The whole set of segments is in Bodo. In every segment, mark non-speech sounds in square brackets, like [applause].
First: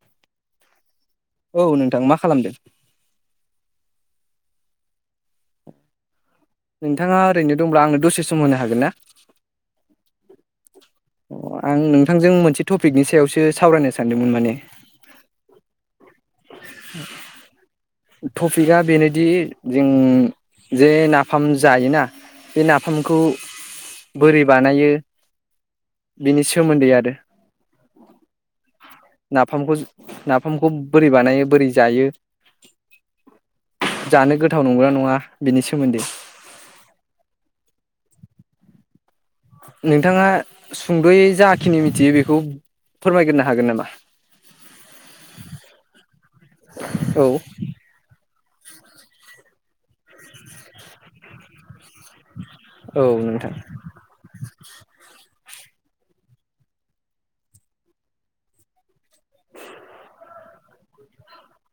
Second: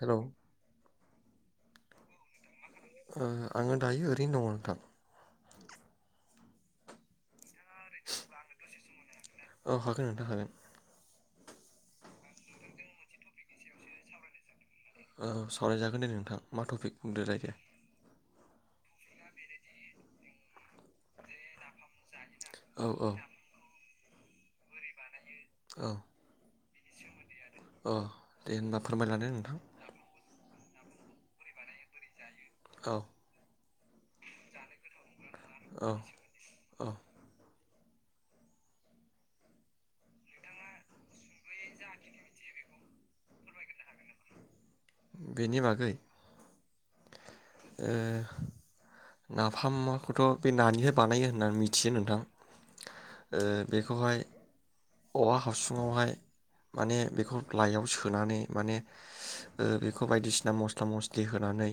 हेल' औ नोंथां मा खालामदों। ओ आङो दायो ओरैनो दङ नोंथां। नोंथाङा ओरैनो दंब्ला आंनो दसे सम होनो हागोन ना? [unintelligible] ओ आं नोंथांजों मोनसे टपिकनि सायावसो सावरायनो सानदोंमोन माने औ सावरायजागोन दे नों थां मा टपिक बुंदोलाय दे। दि जों जे नाफाम जायोना। बे औ औ नाफामखौ बोरै बानायो। बिनि सोमोनदै आरो अ दे होनबा। फोरमायलादो नोंथां नाफामखौ ना फामखौ बोरै बानायो बोरै जायो? औ। जानो गोथाव नंगौना नङा। बेनि औ सोमोन्दै औ नोंथाङा सुंद'यै जाखिनि मिथियो बेखौ फोरमायग्रोनो हागोन नामा बेनि बागै औ ओ नाफामाखौथ' बे नानिफ्रायाय बानायो होननानै मिथियो नोंथां औ ओ नोंथां बेखौहाय औवा हासुङावहाय माने बेखौ लाइआव सोनानै माने बेखौ ओ बायदिसिना मस्ला मस्लि होनानै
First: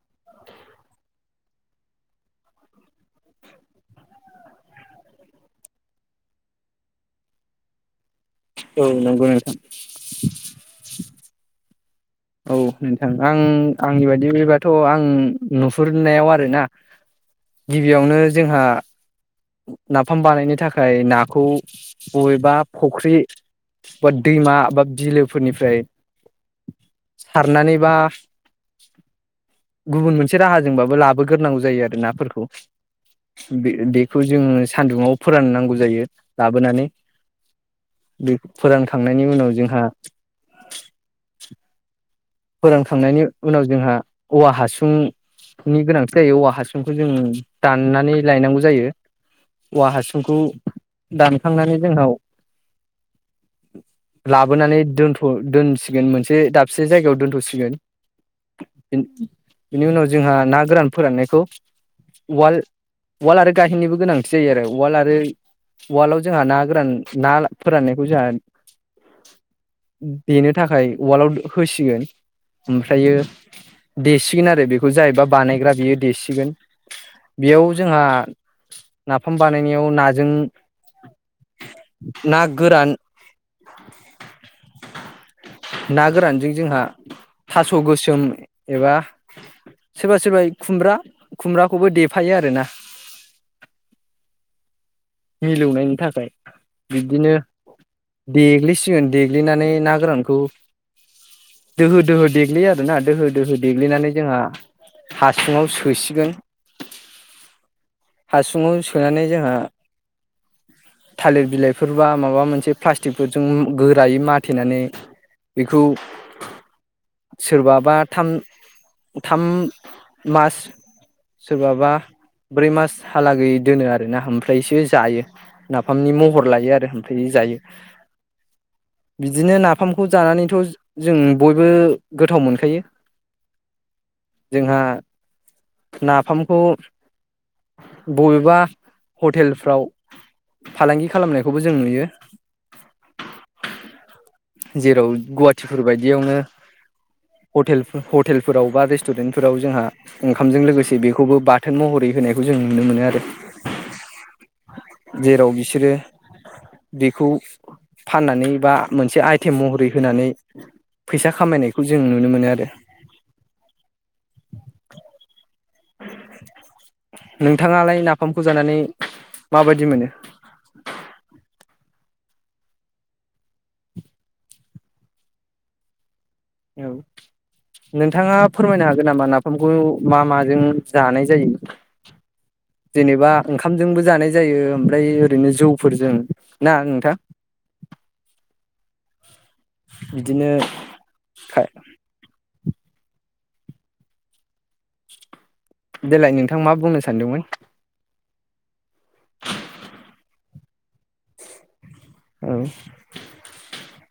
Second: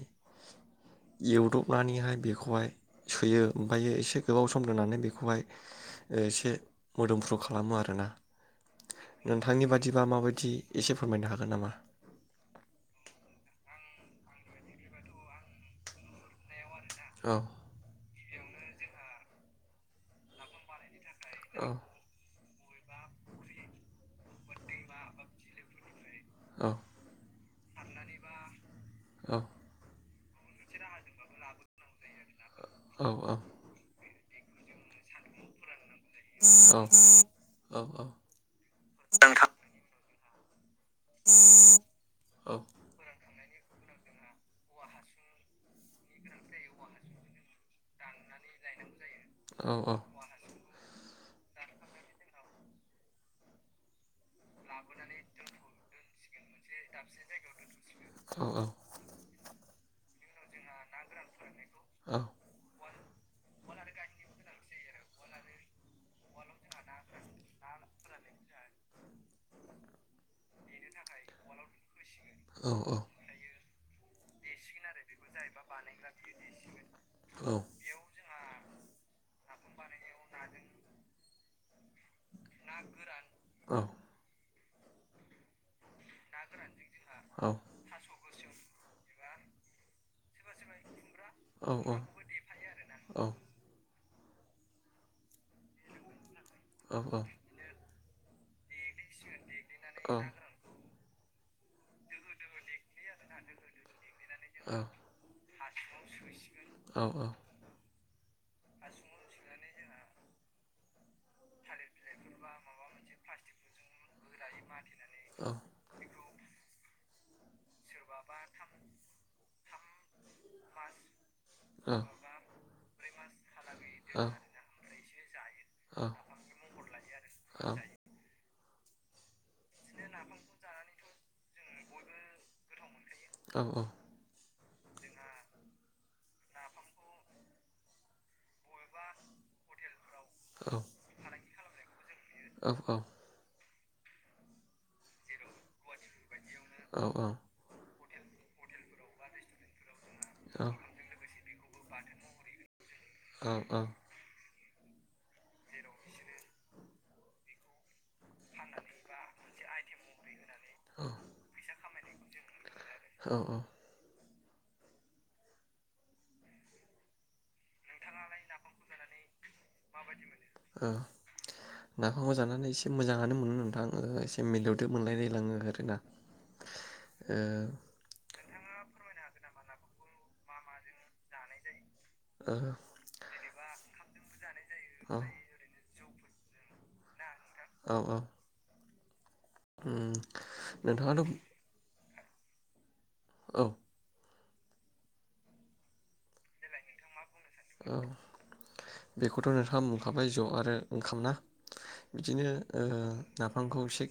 एवदबनानैहाय बेखौहाय सोयो ओमफ्रायायो एसे गोबाव सम दोननानै बेखौहाय ओ एसे मोदोमफ्रु खालामो आरोना औ नंगौ नोंथां नोंथांनि बादिबा माबायदि एसे फोरमायनो हागोन नामा औ नोंथां आं आंनि बायदिबाथ' आं नुहुरनायाव आरोना औ गिबियावनो जोंहा नाफाम बानायनो थाखाय ना खौ औ बबेबा फुख्रि बा दैमा बा बिलोफोरनिफ्राय औ सारनानैबा औ गुबुन मोनसे राहाजोंबाबो लाबोग्रोनांगौ जायो आरो नाफोरखौ औ औ बे बे बेखौ जोङो सान्दुुङाव फोराननांगौ जायो लाबोनानै औ औ बे फोरानखांनायनि उनाव जोंहा [inaudible] फोरोंखांनायनि उनाव जोंहा औवा हासुंनि गोनांथि जायो औवा हासुंखौ जों दाननानै लायनांगौ जायो औ औवा हासुंखौ दानखांनानै जोंनाव लाबोनानै दोनथ' दोनसिगोन मोनसे दाब से जायगायाव दोनथ'सिगोन औ बिनि उनाव जोंहा ना गोरान फोराननायखौ उवाल उवाल आरो गाहेननिबो गोनांथि जायो आरो उवाल आरो उवालाव जोंहा ना गोरान ना फोराननायखौ जोंहा देनो थाखाय उवालाव होसिगोन ओमफ्रायो देसिगोन आरो बेखौ खौ जायबा बानायग्रा बियो देसिगोन बेयाव औ जोंहा नाफाम बानायनायाव नाजों ना गोरान ना गोरानजों जोंहा थास' गोसोम एबा सोरबा सोरबा खुमब्रा खुमब्राखौबो देफायो आरोना मिलौनायनि थाखाय बिदिनो देग्लिसिगोन दे ग्लिनानै ना गोरानखौ दोहो दोहो देग्लियो आरो ना दोहो दोहो देग्लिनानै जोंहा हा हासुङाव सोसिगोन औ औ हासुङाव सोनानै जोंहा थालिर बिलाइफोर बा माबा मोनसे प्लास्टिकफोरजों गोरायै माथेनानै बेखौ सोरबा बा थाम थाम मास सोरबाबा ब्रै मास हालागै दोनो आरोना ओमफ्रायसो जायो नाफामनि महर लायो आरो ओमफ्राय जायो बिदिनो ना फामखौ जानानैथ' जों बयबो गोथाव मोनखायो औ औ जोंहा नाफामखौ बबेबा हटेलफ्राव फालांगि खालामनाय खौबो जों नुयो औ औ जेराव गुवाहाटिफोर बायदियावनो औ औ हटेल हटेलफोराव बा रेस्टुरेन्टफोराव जोंहा ओंखामजों लोगोसे बेखौबो बा थोन महरै होनायखौ जों नुनो मोनो आ औ औ जेराव बिसोरो बेखौ फाननानै बा मोनसे आइ थेम महरै होनानै फैसा खामायनाय खौ जों नुनो मोनो आरो। औ औ नोंथाङालाय नाफामखौ जानानै माबायदि मोनो औ नाफामखौ जानानै एसे मोजाङानो मोनो नोंथां एसे मिलौदो मोनलायलायलाङो आरोना औ ओ नोंथाङा फोरमायनो हागोन नामा नाफामखौ मा माजों जानाय जायो? ओ जेनेबा ओंखामजोंबो जानाय जायो ओमफ्राय ओरैनो जौ फोरजों ना नोंथां औ औ उ बिदिनो नोंथाङाथ' औ देलाय नोंथां मा बुंनो सानदोंमोन? औ बेखौथ' नोंथाङा मोनखाबाय ज' आरो ओंखाम ना बिदिनो औ ओ नाफामखौ एसे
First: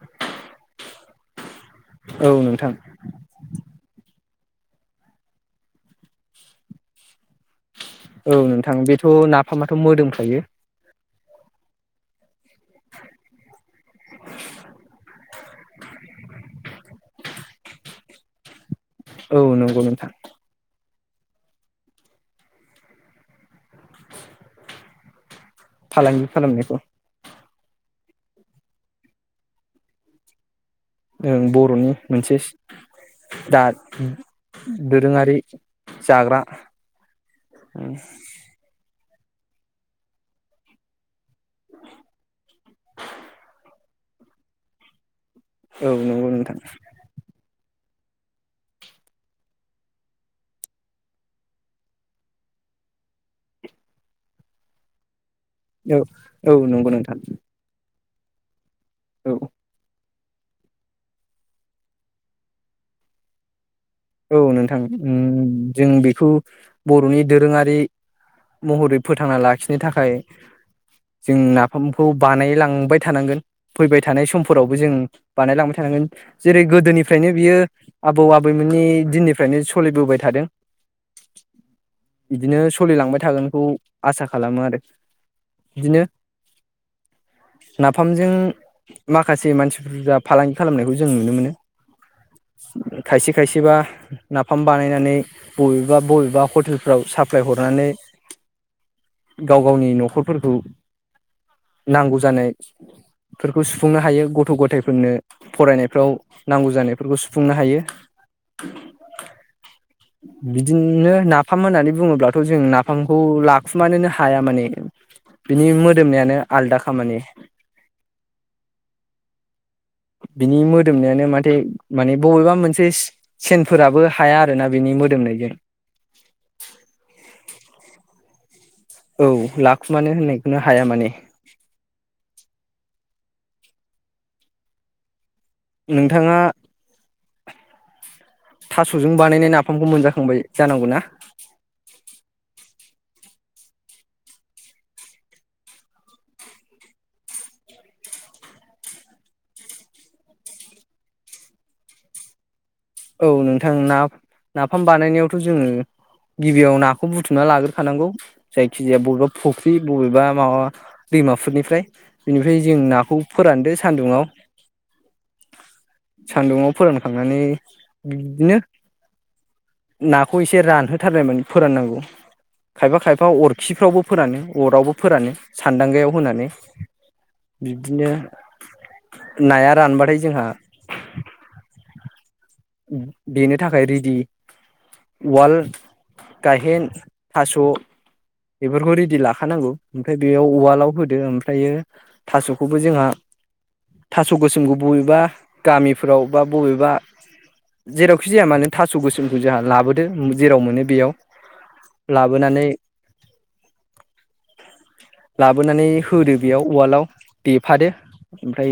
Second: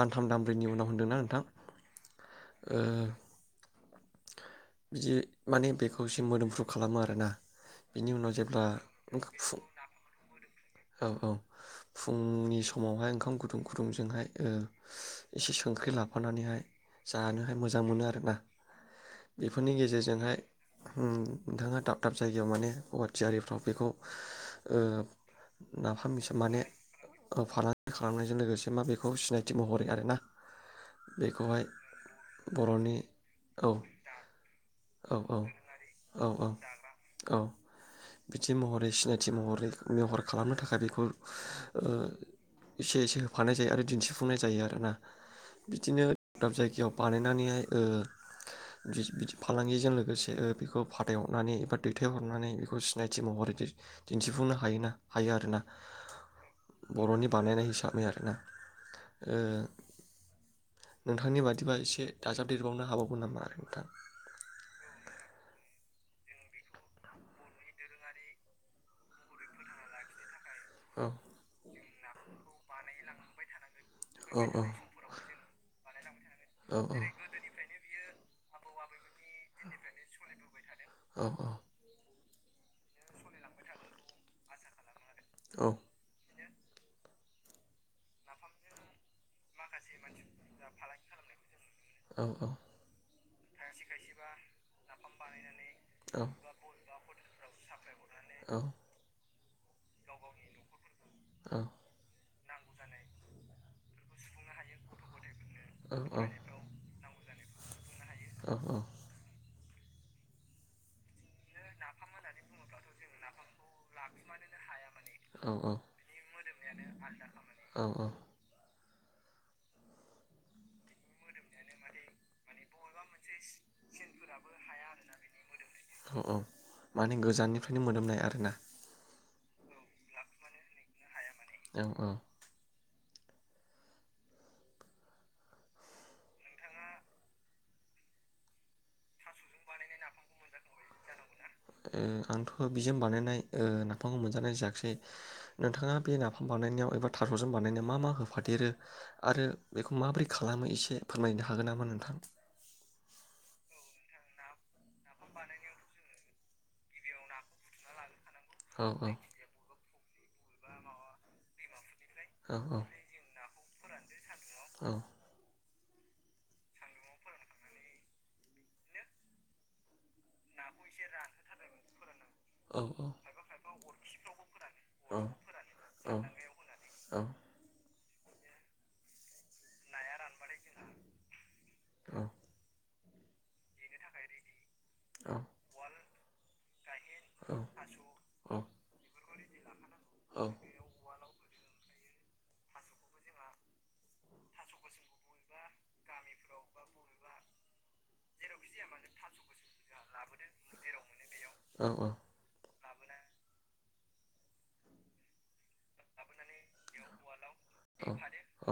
दानथाम दामब्रैनि उनाव होनदोंना नोंथां? औ नोंथां ओ बिदि माने बेखौ एसे मोदोमफ्रु खालामो आरोना। बिनि उनाव औ जेब्ला नोंथां बेथ' फुं नाफामाथ' मोदोमखायो औ औ फुंनि समावहाय ओंखाम गुदुं गुदुंजोंहाय ओ‌ एसे संख्रि लाफानानैहाय जानोहाय मोजां मोनो आरो ना। औ नंगौ नोंथां उ नोंथाङा दाब दाब जायगायाव माने गुवाटियारिफ्राव बेखौ ओ फालांगि नाफामनिसो माने खालामनायखौ ओ फालांगि खालामनायजों लोगोसे मा बेखौ सिनायथि महरै आरो ना। ओं बर'नि मोनसे बर'नि दा औ औ दोरोङारि औ औ जाग्रा औ ओ थि महरै मेहर खालामनो थाखाय बेखौ ओ एसे एसे होफानाय जायो आरो दिनथिफुंनाय जायो आरोना औ बिदिनो नंगौ दाब दाब नोंथां जायगायाव बानायनानैहाय ओ बिदि फालांगिजों लोगोसे बेखौ फाथायहरनानै एबा दैथायहरनानै बेखौ सिनायथि महरै दिनथिफुंनो हायोना हायो आरोना औ औ नंगौ नोंथां बर'नि बानायनाय हिसाबै आरो औ [unintelligible] ओ नोंथांनि बादिबा एसे दाजाबदेरबावनो हाबावगोन नामा [unintelligible] औ नोंथां उ जों बेखौ बर'नि दोरोङारि महरै फोथांना लाखिनो थाखाय औ जोंना नाफामखौ बानायलांबाय थानांगोन फैबाय थानाय औ औ समफोरावबो जों बानायलांबाय थानांगोन जेरै औ गोदोनिफ्रायनो बियो आबौ आबै नि दिनि फ्रायनो सोलिबोबाय थादों औ बिदिनो सोलिलांबाय थागोनखौ आसा खालामो आरो औ बिदिनो नाफामजों माखासे मानसि बोरजा फालांगि खालामनायखौ जों नुनो मोनो औ औ थाइसे खायसेबा नाफाम बानायनानै बबेबा औ बबेबा हटेलफ्राव सा प्लायहरनानै औ गाव गावनि न'खरफोरखौ नांगौ जानाय फोरखौ सुफुंनो हायो गथ' गथाइफोरनो औ फरायनायफ्राव नांगौ जानायफोरखौ सुफुंनो हायो औ औ बिदिनो नाफाम होननानै बुङोब्लाथ' जों नाफामखौ लाखुमानोनो हाया माने बिनि औ मोदोमनायानो आलदाखा माने औ बिनि मोदोमनायानो माथे माने बबेबा मोनसे सेनफोराबो हाया आरोना बिनि मोदोमनायजों औ औ माने गोजाननिफ्रायनो मोनोदोमनाय आरोना। औ लाखुमानो होननायखौनो हाया माने। औ औ। नोंथाङा थास'जों बानायनाय नाफामखौ मोनजाखांबाय जानांगौ ना? ओ आंथ' बिजों बानायनाय ओ नाफामखौ मोनजानाय जायाखसै नोंथाङा बे नाफाम बानायनायाव एबा थास'जों बानायनायाव मा मा होफादेरो आरो बेखौ माबोरै खालामो एसे फोरमायनो हागोन नामा नोंथां? औ नोंथां ना नाफाम बानायनायावथ' जोङो गिबियाव नाखौ बुथुमना लाग्रोखानांगौ। औ जायखिजाया औ बबेबा फुख्रि बबेबा माबा दैमाफोरनिफ्राय औ बिनिफ्राय जों नाखौ फोरानदो सानदुङाव औ सान्दुङाव फोरानखांनानै बिदिनो नाखौ एसे रानहोथारनायमोन फोराननांगौ। औ खायफा औ खायफा अरखिफ्रावबो फोरानो अरावबो फोरानो सान्दांगायाव होनानै बिदिनो नाया रानबाथाय जोंहा औ। बेनो थाखाय रेडि वाल गाहेन थास' बेफोरखौ रेडि लाखा खानांगौ। ओमफ्राय बेयाव उवालाव होदो ओम ओमफ्रायो थास'खौबो जोंहा थास' गोसोमखौ बबेबा गामिफोराव बा बबेबा जेरावखि जाया मानो थास' गोसोमखौ जोंहा लाबोदो जेराव मोनो बेयाव औ लाबोनानै लाबोनानै होदो बेयाव उवालाव देफादो ओमफ्राय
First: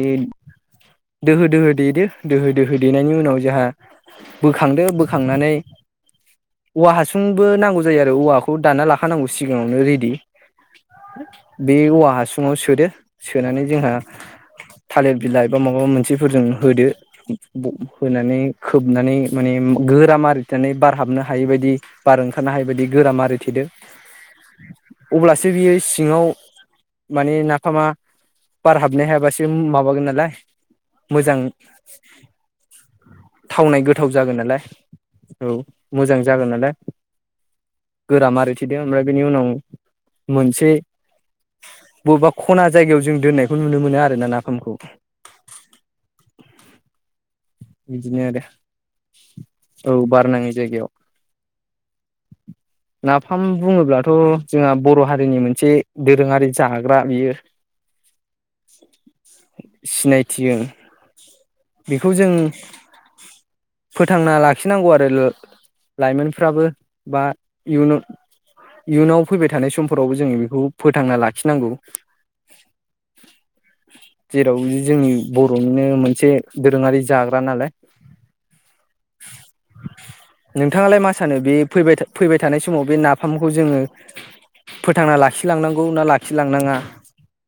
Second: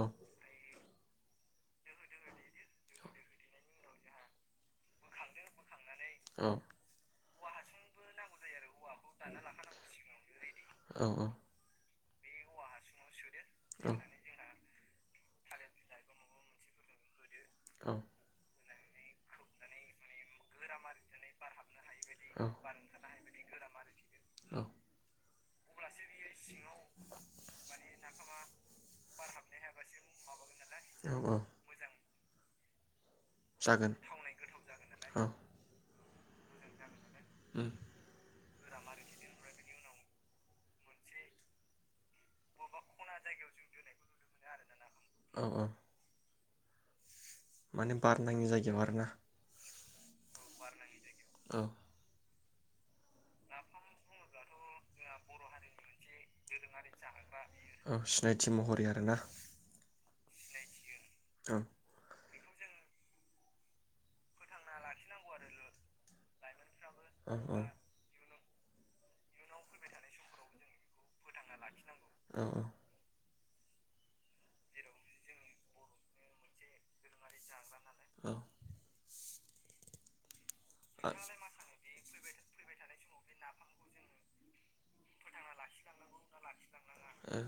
दोहो दोहो देदो दोहो दोहो देनायनि उनाव जोंहा बोखांदो बोखांनानै औवा हासुं सुंबो नांगौ जायो आरो औवाखौ दाना लाखानांगौ सिगाङावनो रेडि बे औवा हासुङाव सोदो सोनानै जोंहा थालिर बिलाइ एबा माबा मोनसेफोरजों होदो होनानै खोबनानै माने गोरा मारिथेनानै बारहाबनो हायै बायदि बार ओंखारनो हायै बायदि गोरा मारि थेदो अब्ला बियो सिङाव माने ना फामा बार हाबनो हायाबासो माबागोन नालाय औ औ मोजां थावनाय गोथाव जागोन नालाय औ मोजां जागोन नालाय उम गोरा मारि थिदो ओमफ्राय बेनि उनाव मोनसे बबेबा खना जायगायाव जों दोननायखौ नुनो मोनो आरो ना नाफामखौ औ औ माने बार बिदिनो आरो नांयि जायगायाव आरो ना औ बार नाङै जायगायाव औ नाफाम बुङोब्लाथ जोंहा बर' हारिनि मोनसे दोरोङारि जाग्रा बियो औ सिनायथि महरै आरो ना सिनायथियो बेखौ जों फोथांना लाखिनांगौ आरो लाइमोनफ्राबो बा औ औ इयुन इयुनाव फैबाय थानाय समफोरावबो जोङो बेखौ फोथांना लाखिनांगौ औ जेराव जोंनि बर'निनो मोनसे दोरोङारि जा ग्रा नालाय औ नोंथाङालाय मा आ सानो बे फैबाय था फैबाय थानाय समाव बे नाफामखौ जोङो फोथांना लाखिलांनांगौ ना लाखिलांनाङा ओ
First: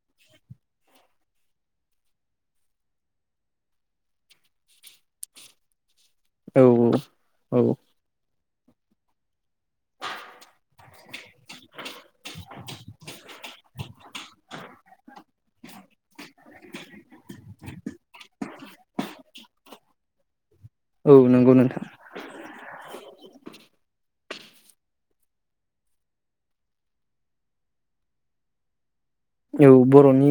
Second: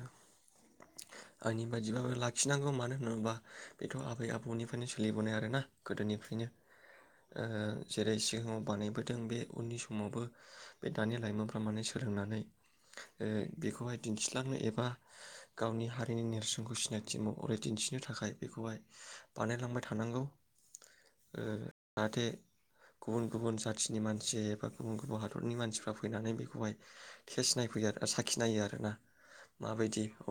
आंनि बायदिबाबो लाखिनांगौ मानो होनोबोब्ला बेथ' आबै आबौनिफ्रायनो सोलिबोनाय आरो ना गोदोनिफ्रायनो औ ओ औ जेरै सिगाङाव बानायबोदों बे उननि समावबो बे दानि लाइमोनफ्रा माने सोलोंनानै ओ बेखौहाय दिन्थिलांनो एबा गावनि हारिनि नेरसोनखौ सिनाय थि महरै दिन्थिनो थाखाय बेखौहाय बानायलांबाय थानांगौ औ नंगौ नोंथां जाहाथे गुबुन गुबुन जाथिनि मानसि एबा गुबुन गुबुन हादरनि मानसिफ्रा फैनानै बेखौहाय टेस्स नायफैयो आरो साखिनायो आरो ना। औ बर'नि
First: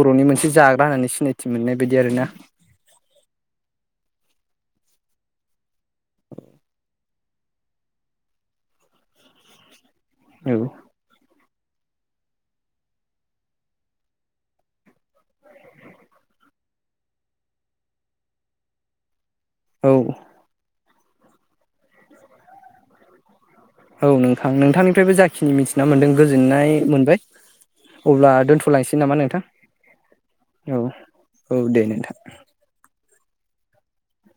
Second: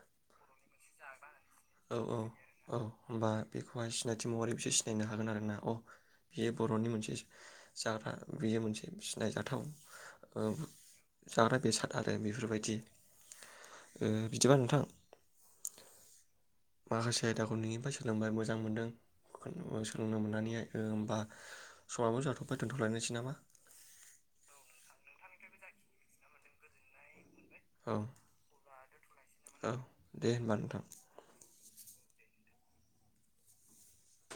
बर'नि मोनसे जाग्रा होननानै सिनायथि मोननाय बायदि औ आरो औ ना। औ होमबा बेखौहाय सिनायथि महरै बिसोर सिनायनो हागोन आरो ना अ बियो बर'नि मोनसे जाग्रा बेयो मोनसे सिनायजाथाव ओं औ जाग्रा बेसाद आरो बेफोरबायदि बिदिबा नोंथां माखासे आयदाखौ नोंनिफ्राय सोलोंबाय मोजां मोनदों। औ सोलोंनो मोननानैहाय होमबा समाबो जाथबाय दोनथलायनोसै नामा? औ नोंखां नोंथांनिफ्रायबो जाखिनि मिथिना मोन्दों गोजोननाय मोनबाय। औ अब्ला दोनथलांसै नामा नोंथां औ दे होमबा नोंथां औ औ दे नोंथां [inaudible]